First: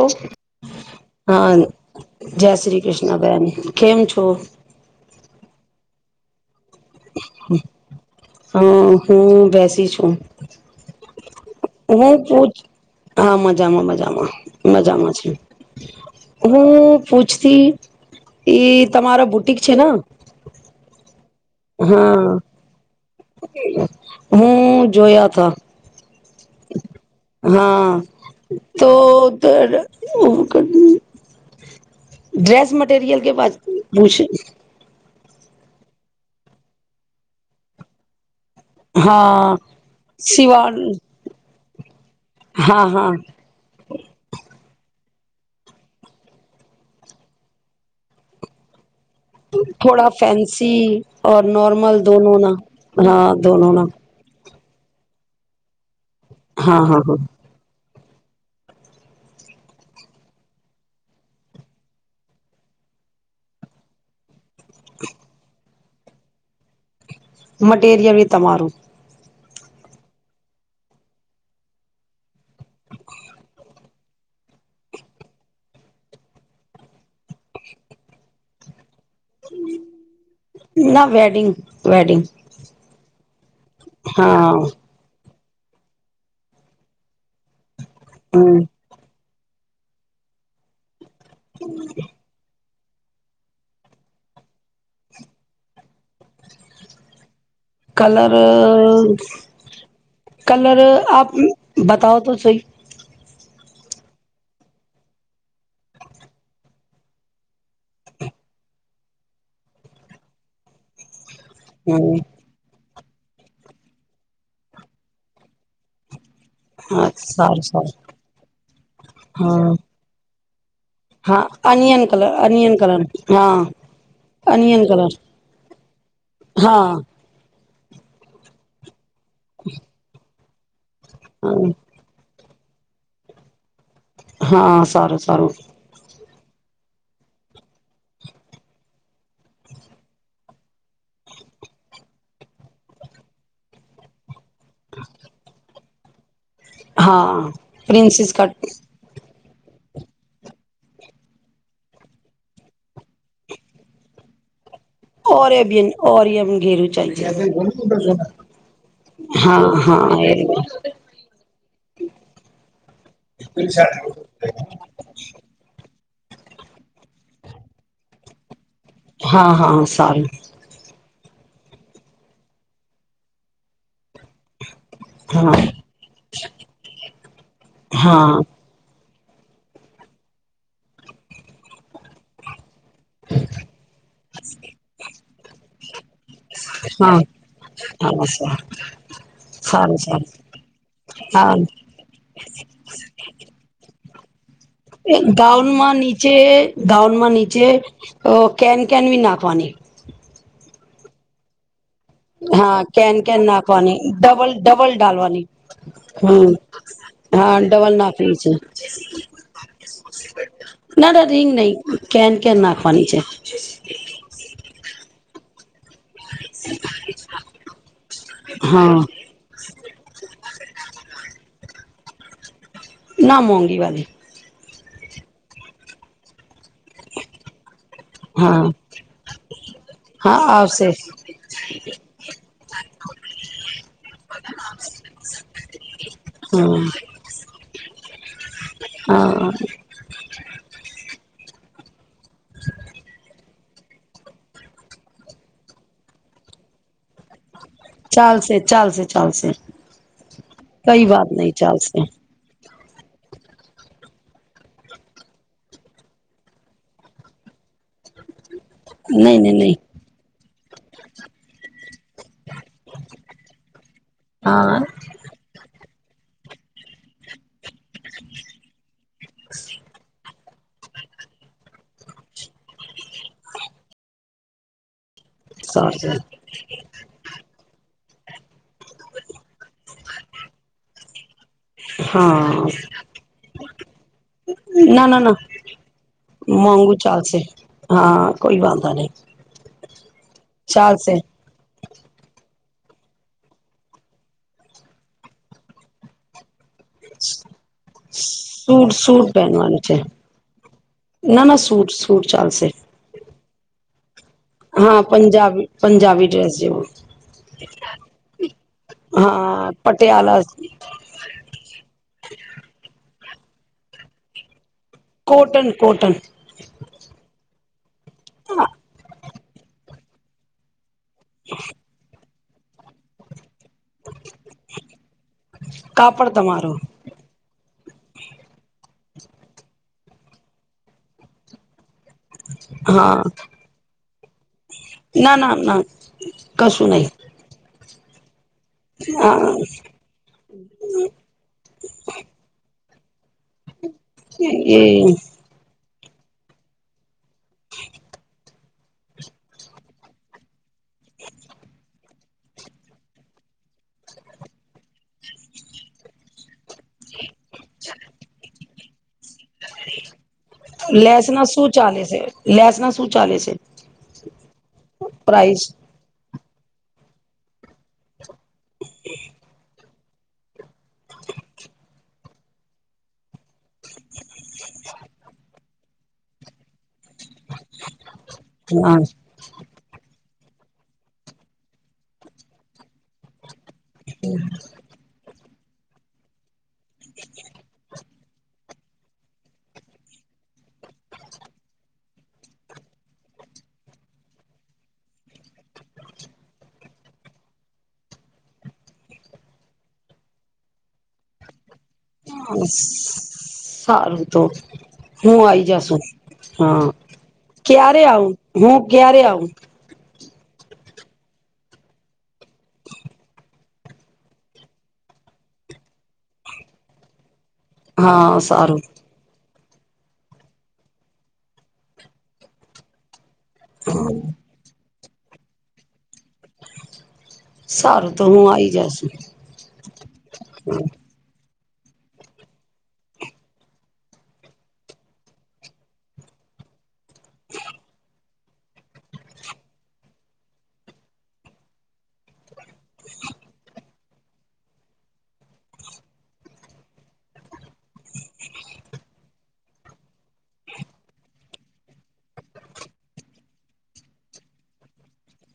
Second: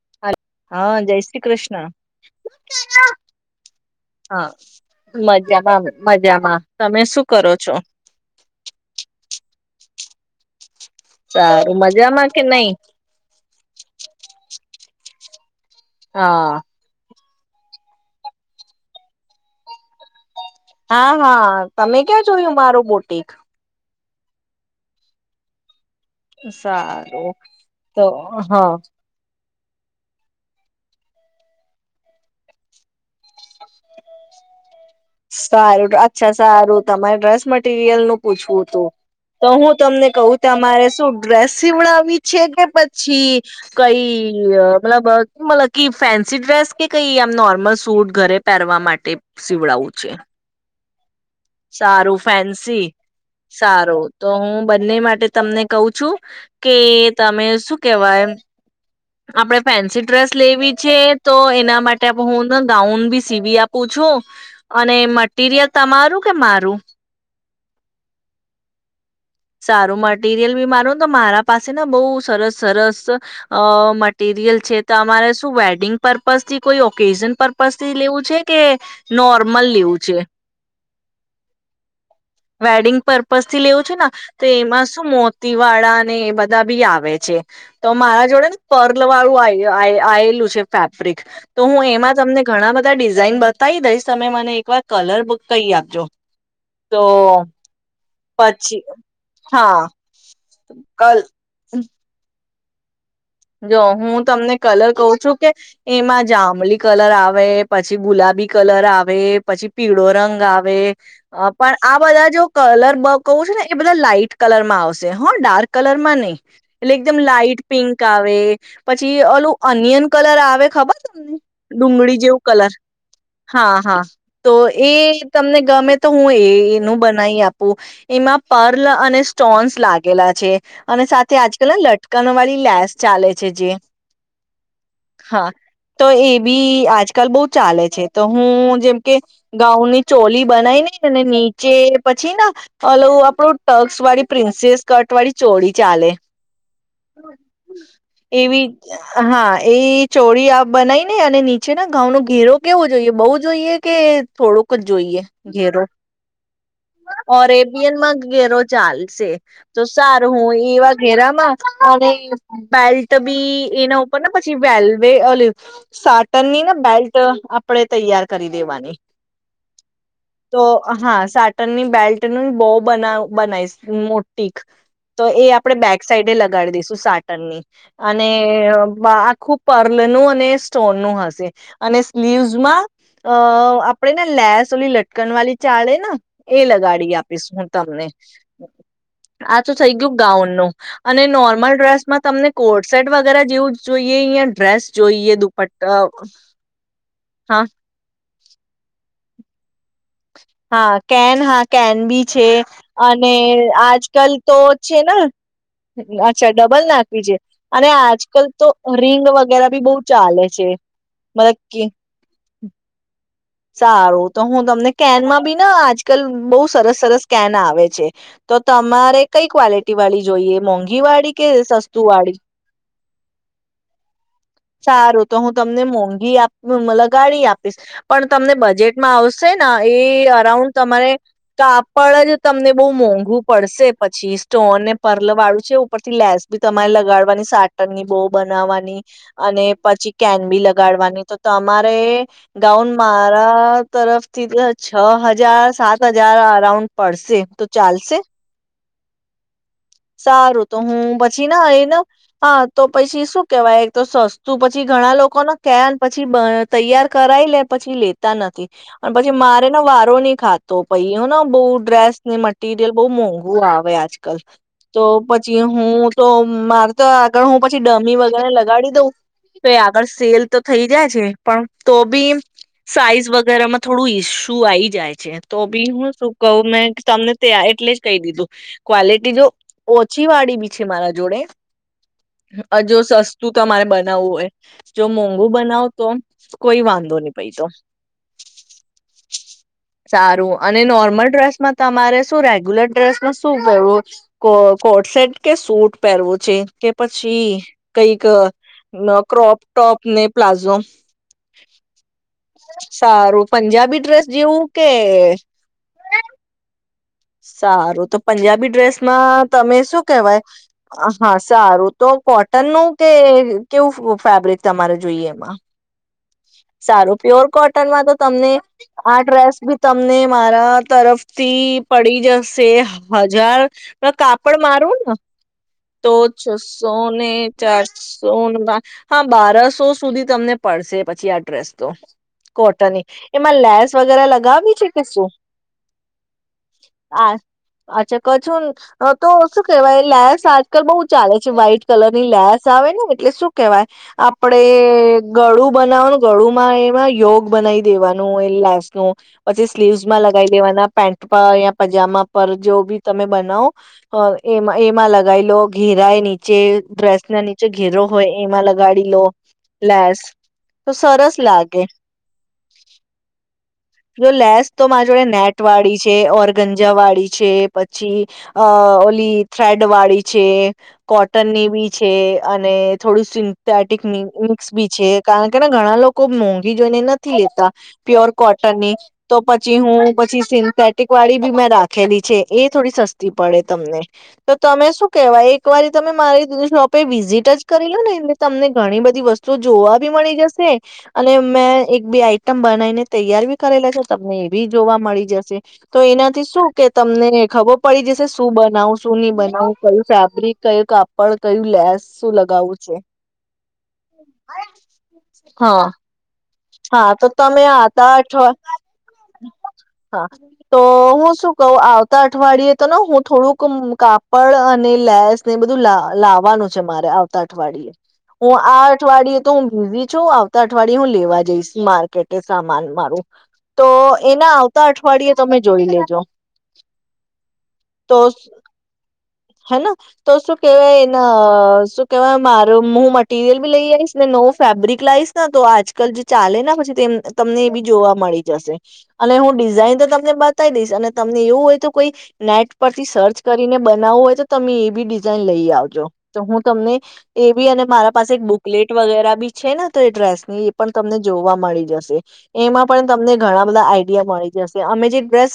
એજ, હા જય શ્રી હાં કૃષ્ણ. જે શ્રી ક્રષ્ણ બેન, કેમ છો? હા મજામાં મજામાં. તમે શું કરો છો હા, હું બેસી છું. સારું હું મજામાં કે પૂછ, નહી હા મજામાં મજામાં. મજામાં છીએ. હા હું પૂછતી એ તમારા બુટિક છે ન? હા હા તમે ક્યાં જોયું મારું બુટિક? હું જોયા થ. સારું તો હા. તો ડ્રેસ મટીરિયલ કે પૂછ સારું અચ્છા સારું તમારે ડ્રેસ મટીરિયલ નું પૂછવું તુ હા તો હું તમને કહું સિવા તમાંરે શું ડ્રેસ સીવડાવી. છે કે હા હા પછી કઈ મતલબ, મતલબ ફેન્સી ડ્રેસ કે કઈ આમ નોર્મલ સૂટ ઘરે પહેરવા માટે, સીવડાવું થોડા છે ફેન્સી પી નોર્મલ સારું દોનો ના ફેન્સી હા દોનો ના. સારું તો હું બંને માટે તમને કવ‌ છું. કે હા હા હા તમે શું? કેવાય આપડે ફેન્સી ડ્રેસ લેવી છે, તો એના માટે આપણે હુંને ગાઉન બી સીવી આપું છું. અને મટીરિયલ તમારું. કે મારું? મટીરિયલ બી તમારું. સારું મટીરિયલ બી મારુંને, તો મારા પાસે ને બઉ સરસ સરસ અ મટીરિયલ છે, તો તમારે શું વેડિંગ પર્પઝ થી કોઈ ઓકેઝન પર્પઝ થી લેવું છે કે નોર્મલ લેવું છે? ના વેડિંગ વેડિંગ હા. તે એમાં શું મોત તિવાડા ને એ બધા બી આવે છે. તો મારાં જોડે ને હમ પર્લ વાળું આય આ આયેલુ છે ફેબ બ્રિકતો હું એમાં તમને ઘણાં બધાં બધાં ડિઝાઇન બતાવી દઈશ તમે મને એક વાર કલર કહી આપજો તો કલર પછી હા કલર કલ આપ બતાઓ તો સહી જો હું તમને કલર કહું છું કે એમાં જાંમલી કલર આવે પછી ગુલાબી કલર આવે પછી પીળો રંગ આવે. હ પણ આ હમ બધા જો કલર બ કહું છે ને એ બધા લાાઈટ કલર માં આવશે હો, ડાર્ક કલર માં નહી. એટલે હા એકદમ લાાઈટ સારું સારું પિંક ક આવે પછી ઓલું હા ઓનિયન કલર આવે હવે ખબર. ડુંગળી જેવું કલર. હા, હા. તો અનિયન એ કલર તમને ગમે તો હું હા એનું બનાવી આપું. ઉ એમાં પર્લ અને સૂ સ્ટોન્સ લાગેલા છે. અને સાથે આજકાલને લટકણો વાળી [unintelligible] ચાલે છે જે હા, સારું. હા સારું. તો એ બી આજકાલ બહુ ચાલે છે તો હું જેમ કે ગાઉનની ચોલી બનાઈને ને નીચે પછી ના ઓલું આપડું ટક્સ વાળી પ્રિન્સેસ કટ વાળી ચોળી ચાલે હા. પ્રિન્સીસ એવી કટ [unintelligible] હા એ ચોડી આપ બનાવી ને અને નીચે ના ગાઉન નો ઘેરો કેવો જોઈએ? બહુ જોઈએ કે થોડુંક ક જ જોઈએ ઘેરો? ઓરેબિયન ઓરિયમ ઘેરું ઓરેબિયલમાં ચાલજે જ ઘેરો ચાલશે હા તો હા એ સારું હું એવા ઘેરામાં અને બેલ્ટ બી એના ઉપર ને પછી વેલવે ઓલું સાટન ની ન બેલ્ટ આપણે તૈયાર કરી. લેવાની, હા હા સારું તો હા સાટ ટન ની બેલ્ટ ની બો બના-બનાઈશ મોટી ક તો એ હા આપડે બેક સાઈડે લગાડી દઈશું સાટ ની હા અનેઅઅ આખું પર્લ નું અને સ્ટોન નું હશે અને સ્લીવસમાં અઅ આપણેે ને લેસ ઓલી લટકણ વાળી ચાળે ન એ લગાડી હા આપીશ હું તમને, હા સા આ તો થઈ સારું ગયું સારું ગાઉન નું અને હા નોર્મલ ડ્રેસ માં તમને કોડસેટ વગેરે જેવું તો [unintelligible] એ ગાઉન માં નીચે ગાઉન માં હા નીચે ઓહ કેન કેન વી નાખવાની. હા કેન હા કેન બી છે હા કેન અને કેન નાખવાની આજ કલ ડબલ તો ડબલ છે ના ડાલવાની હમ અચ્છા ડબલ નાખવી છે હા અને ડબલ આજ નાખવી કલ છે તો રિંગ વગેરા બી બહુ ચાલે છે. ના ના રીંગ નહી [unintelligible] કેન કેન નાખવાની છે સારું તો હું તમને કેનમાં બી ના જ કલ બહું સરસ સરસ કેન આવે છે તો હા તમારે કંઈ ક્વોલિટીવાળી જોઈએ? મોંઘીવાળી કે સસ્તુંવાળી? ના મોંઘીવાળી. સારું તો હું તમને મોંઘી આપ લગાડી આપીશ. પણ તમને હા બજેટમાં આવશે ના એ હા અરાઉન્ડ આવશે તમારે કાપડ જ તમને બહુ મોંઘું પડશે પછી સ્ટોનને પર્લ વાળું છે ઉપરથી લેસ બી હા તમારે લગાડવાની સાટનની બહુ બનાવવાની હા અને પછી કેન બી લગાડવાની. તો તમારે ગાઉન મારા તરફથી તો છ હજાર સાત હજાર અરાઉન્ડ પડશે તો. ચાલશે ચાલશે. ચાલશે. સારું તો કઈ હું વાત પછી નહી ના ચાલશે એના હા તો પસી શું કેવાય એક તો સસ્તું પછી ઘણા લોકોને કેન પછી બ તૈયાર કરાય લે પછી લેતા નથી. અને પછી નહી નહી મારે નહી ના વારો નહી ખાત. તો પહ્યો ના બહુ ડ્રેસ ની મટ મટિરિયલ બહુ મોંઘુ આવે આજકાલ. હા તો પછી હું તો મારે તો આગળ હું પછી ડમી વગેરા લગાડી દઉં. તો એ આગળ સેલ તો થઈ જાય છે પણ તો બી સાઈઝ વગેરે માં થોડું ઈસ્યુ આઈ જાય. છે તો બી હું સારું શું કહું મેં તમને તે આ એ એટલે જ કહી દીધું ક્વોલિટી તો ઓછીવાળી બી છે મારા જોડે. હા જો સસ્તું તમારે બનાવવું હોય જો ના ના ના મોંઘું બનાવ તો કોઈ મોંઘું વાંધો નહીં ચાલશે પહી તો. હા કોઈ વાંધો નહી સારું અને ચાલશે નોર્મલ ડ્રેસ માં તમારે શું રેગ્યુલર ડ્રેસ ન શું કરવું છ? કો કોટ સેટ કે સૂટ પહેરવું છે? કે પછી કંઈક અહ સૂટ સૂટ ક્રોપ પહેનવાનું છે ટોપ ને પ્લાઝો ના ના સૂટ સૂટ ચાલશે સારું? પંજાબી ડ્રેસ જેવું કે હા પંજાબી પંજાબી ડ્રેસ જેવો સારું તો પંજાબી ડ્રેસમાં હા તમે શું કેહેવાય? પટિયાલા હા સારું તો કોટનનુ કે કેવું ફેબ્રિક તમારે જોઈએ એમાં કોટન કોટન સારું પ પ્યોર કોટનમાં તો તમને આ ડ્રેસ બી તમને મારા તરફથી પડી જશે. સે હજાર ત કાપડ મારું ને તો કાપડ તમારું છસો ને ચારસો ન હા બારસો સુધી તમને પડશે. પછી આ ડ્રેસ તો કોટનની હા એમાં લેસ વગેરે લગાવવી છે. કે શું ના ના ના કશું નહી આ અચ્છા ક [unintelligible] તો હા શું કેહેવાય લેસ આજકાલ બહુ ચાલે છે. વ્હાઈટ કલર ની લેસ આવે ને એટલે શું કેવાય? આપડે એ ગળું બનાવાનું ગળુંમાં એમાં યોગ બનાવી દેવાનું એ લેસ નું પછી. સ્લીવસ માં લગાય દેવાના પેન્ટ પ યા પજામા પર જો બી તમે બનાવ હ એમાં એમાં લગાવી લો ઘેરાય નીચે ડ્રેસ ના નીચે ઘેરો હોય. એમાં લગ ગાડી લો લેસ તો લેસ સરસ ના શું લાગે ચાલે છે લેસ ના શું ચાલે છે. લેસ તો મા રા જોડે પ્રાઇસ નેટ વાળી છે. ઓર ગંજા વાળી છે. પછી અ ઓલી થ્રેડ વાળી છે, કોટનની બી છે અને થોડું સિન્થેટિક મિક્સ બી છે. કારણ કે ઘણા લોકો મોંઘી જોઈને નથી લેતા. પ્યોર કોટન ની હા તો પત છી હું પછી સિન્થેટિક વાળી બી મેં રાખેલી છે. એ થોડી સસ્તી પડે. તમને તો તમે શું? કહેવાય એક વાર તમે મારી [unintelligible] શોપે વિઝિટ જ કરી લો ને એલે તમને ઘણી બધી વસ્તુ જોવા. બી મળી જશે. અને મેં એક બે આઈટમ બનાવીને તૈયાર બી કરેલા છે. તમને એ બી જોવા મળી જશે તો એનાથી શું, કે તમને ખબર પડી જશે શું બનાવું શું નહી બનાવું કયું ફેબ્રિક કયું કાપડ કયું લેસ શું લગાવું છે. સારૂ તો હું આઈ હા જાશુ. હા તો તમે હતા અઠ હું ક્યારે આવું હા તો હું શું કઉ આવતા અઠવાડિયે તો ને હું થોડુંક કાપડ અને લેસ ને બધું લા લાવવાનું છે મારે આવતા અઠ અઠવાડીએ હા હું આ સારું અઠવાડીયએ તો હું બીઝી છું આવતા અઠવાડિય હું લેવા જઈશ માર્કેટે સામાન મારું તો એના આવતા અઠવાડિયે તમે જોઈ લેજો. સારું તો હું આઈ જશ હેના તો શું કેવાય એના અ શું કેવાય મારો હું મૂ મટીરિયલ બી લઈ આઈશ ને નવો ફેબ્રિક લાઇસ ને તો આજકાલ જે ચાલે ના પછી તેમ તમને એ બી જોવા મળી જશે અને હું ડિઝાઇન તો તમને બતાવી દઈશ અને તમને એવું હોય તો કોઈ નેટ પરથી સર્ચ કરીને બનાવવું હોય તો તમે એ બી ડિઝાઇન લઈ આવજો તો હું તમને એ બી અને મારા પાસે એક બુકલેટ વગેરે બી છે ને તો એ ડ્રેસની એ પણ તમને જોવા મળી જશે એમાં પણ તમને ઘણા બધા આઈડિયા મળી જશે અમે જે ડ્રેસ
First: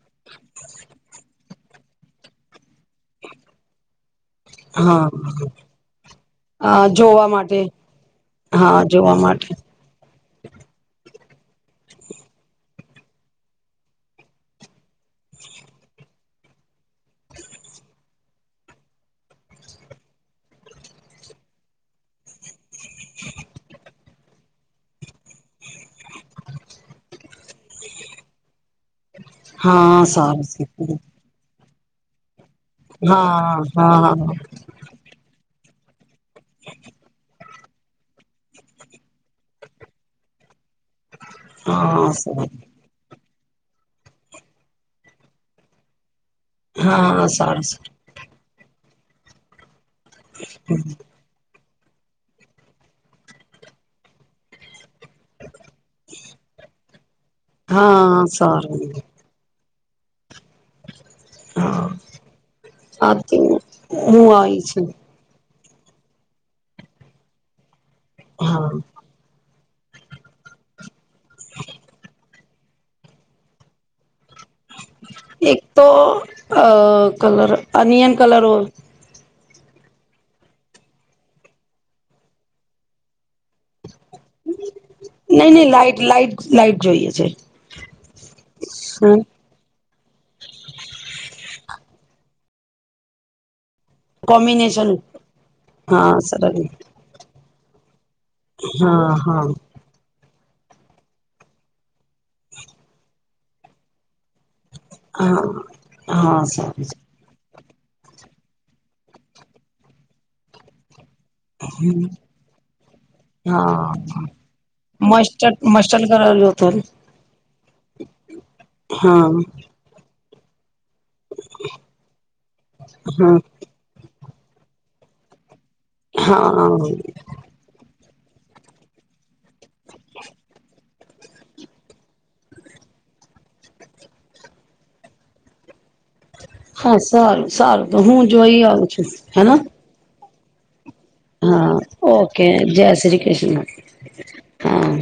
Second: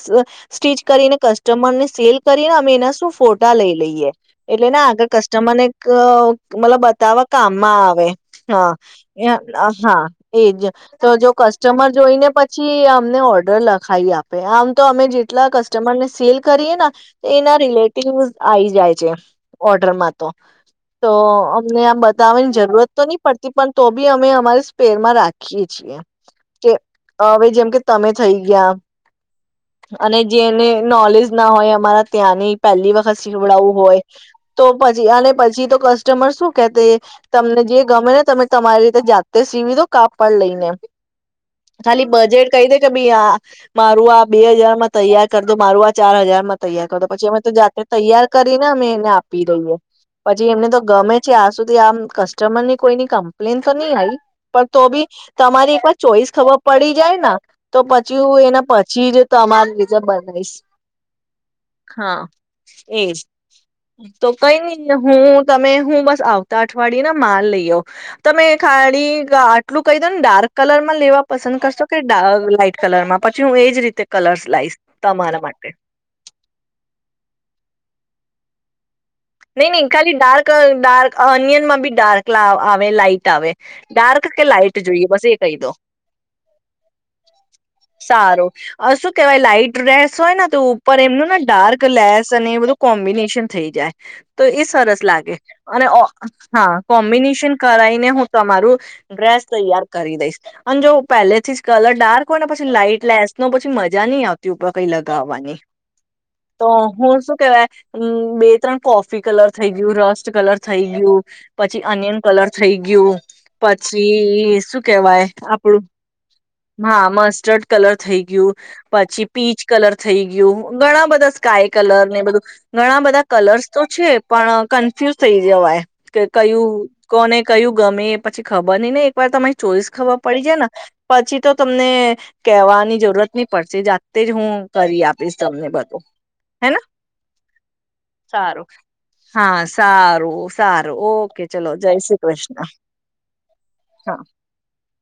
સ્ટીચ કરીને કસ્ટમર ને સેલ કરીને અમે એના શું ફોટા લઈ લઈએ. એટલે ના હા આગળ કસ્ટમરને કવ. મતલબ હા બતાવા જોવા માટે કામમાં આવે હ હા જોવા માટે અહીંયા હા. એજ તો જો કસ્ટમર જોઈને પછી અમને ઓર્ડર લખાવી આપે આમ તો અમે જેટલા કસ્ટમરને સેલ કરીએ ને એના રિલેટિવ આઈ જાય છે ઓર્ડરમાં તો તો અમને આમ બતાવવાની જરૂરત તો ની પડતી પણ તો બી અમે અમારી સ્પેરમાં રાખી [unintelligible] કે હવે જેમ કે તમે થઈ ગયા હા અને સારું જેને સારું નોલેજ ના હોય અમારા ત્યાંની પહેલી વખત હા સીવડાવું હોય, હા તો પછી અને પછી તો કસ્ટમર શું કે તે તમને જે ગમે ને તમે તમારી રીતે જાતે સીવી દો કાપડ લઈને. હા ખાલી હા બજેટ સારું કઈ દે કે ભી આ મારું આ બે હજાર માં તૈયાર કર દો, મારું આ ચાર હજાર માં તૈયાર કર દો, પછી હા અમે તો સારું જાતે સારું તૈયાર કર તે ના અમે એમને આપી દઈએ, પછી એમને તો ગમે છે આ સુધી આમ કસ્ટમર ની કોઈની કમ્પ્લેન તો નહી આઈ પણ તો બી તમારી એક વાર ચોઈસ ખબર પડી જાય ના હા, સારું. તમારી રીતે બનવીશ, હા. આ એજ, તો હું કઈ આવી નહી, છું તો હું તમે હું બસ આવતા અઠવાડિયે ને માલ લઈયો. તમે હા ખાડી ગાઠ એટલું કહી દો ને ડાર્ક કલર માં લેવા પસંદ કરશો કે ડા અહ લાઈટ કલર માં પછી હું એ જ. રીતે કલર્સ લાઈશ. એક તો અ કલર અનિયન કલરો નહીં નહીં ખાલી ડાર્ક ડાર્ક ઓનિયનમાં બી ડાર્ક આવે લાાઈટ આવે ડાર્ક કે લાઈટ? જોઈએ બસ એ નહી કહી નહી દો લાઈટ લાઈટ લાઈટ જોઈએ છે સારું શું કેહેવાય લાઈટ રેસ. સોય ના તું ઉપર એમનું ના ડાર્ક લેસ અને એ બધું કોમ્બિનેશન થઈ જાય. તો એ કોમ્બિનેશન સરસ લાગે અને હા સરસ હા કોમ્બિનેશન કરાઈ ને હું તમારું હા હા ડ્રેસ તૈયાર કરી દઈશ. અને જો પહેલેથી જ કલર ડાર્ક હોય ને પછી લાઈટ લેસ ન પછી મજા નહી આવતી ઉપર, કઈ હા લગાવવાની હા તો સારું હું શું કેવાય હમ બે ત્રણ કોફી કલર થઈ ગયું, રસ્ટ કલર થઈ ગયું. પછી અનિયન કલર થઈ ગયું, હા પછી શું કેવાય મસ્ટર્ડ આપણું મસ્ટર્ડ કરેલું હતું હા મસ્ટર્ડ કલર થઈ ગયું, પછી હા પીચ કલર થઈ યુ ઘણાં બધાં સ્કાય કલર ને બધું ઘણા બધા હા કલર્સ છે પણ કન્ફ્યુઝ થઈ જવાય. કે હા કયું કોને કયું ગમે! પછી ખબર નય ને એકવાર તમે ચોઈસ ખબર‌ પડી જાય ને પછી તો તમને કહેવાની જરૂરત ની પડશે જાતે જ હું કરી આપીશ તમને બધું. હેના હા સારું સારું તો હું જોઈ સારું આવું છું હેને હા સારું. સાર હા ઓકે જય શ્રી કૃષ્ણ હા હાં.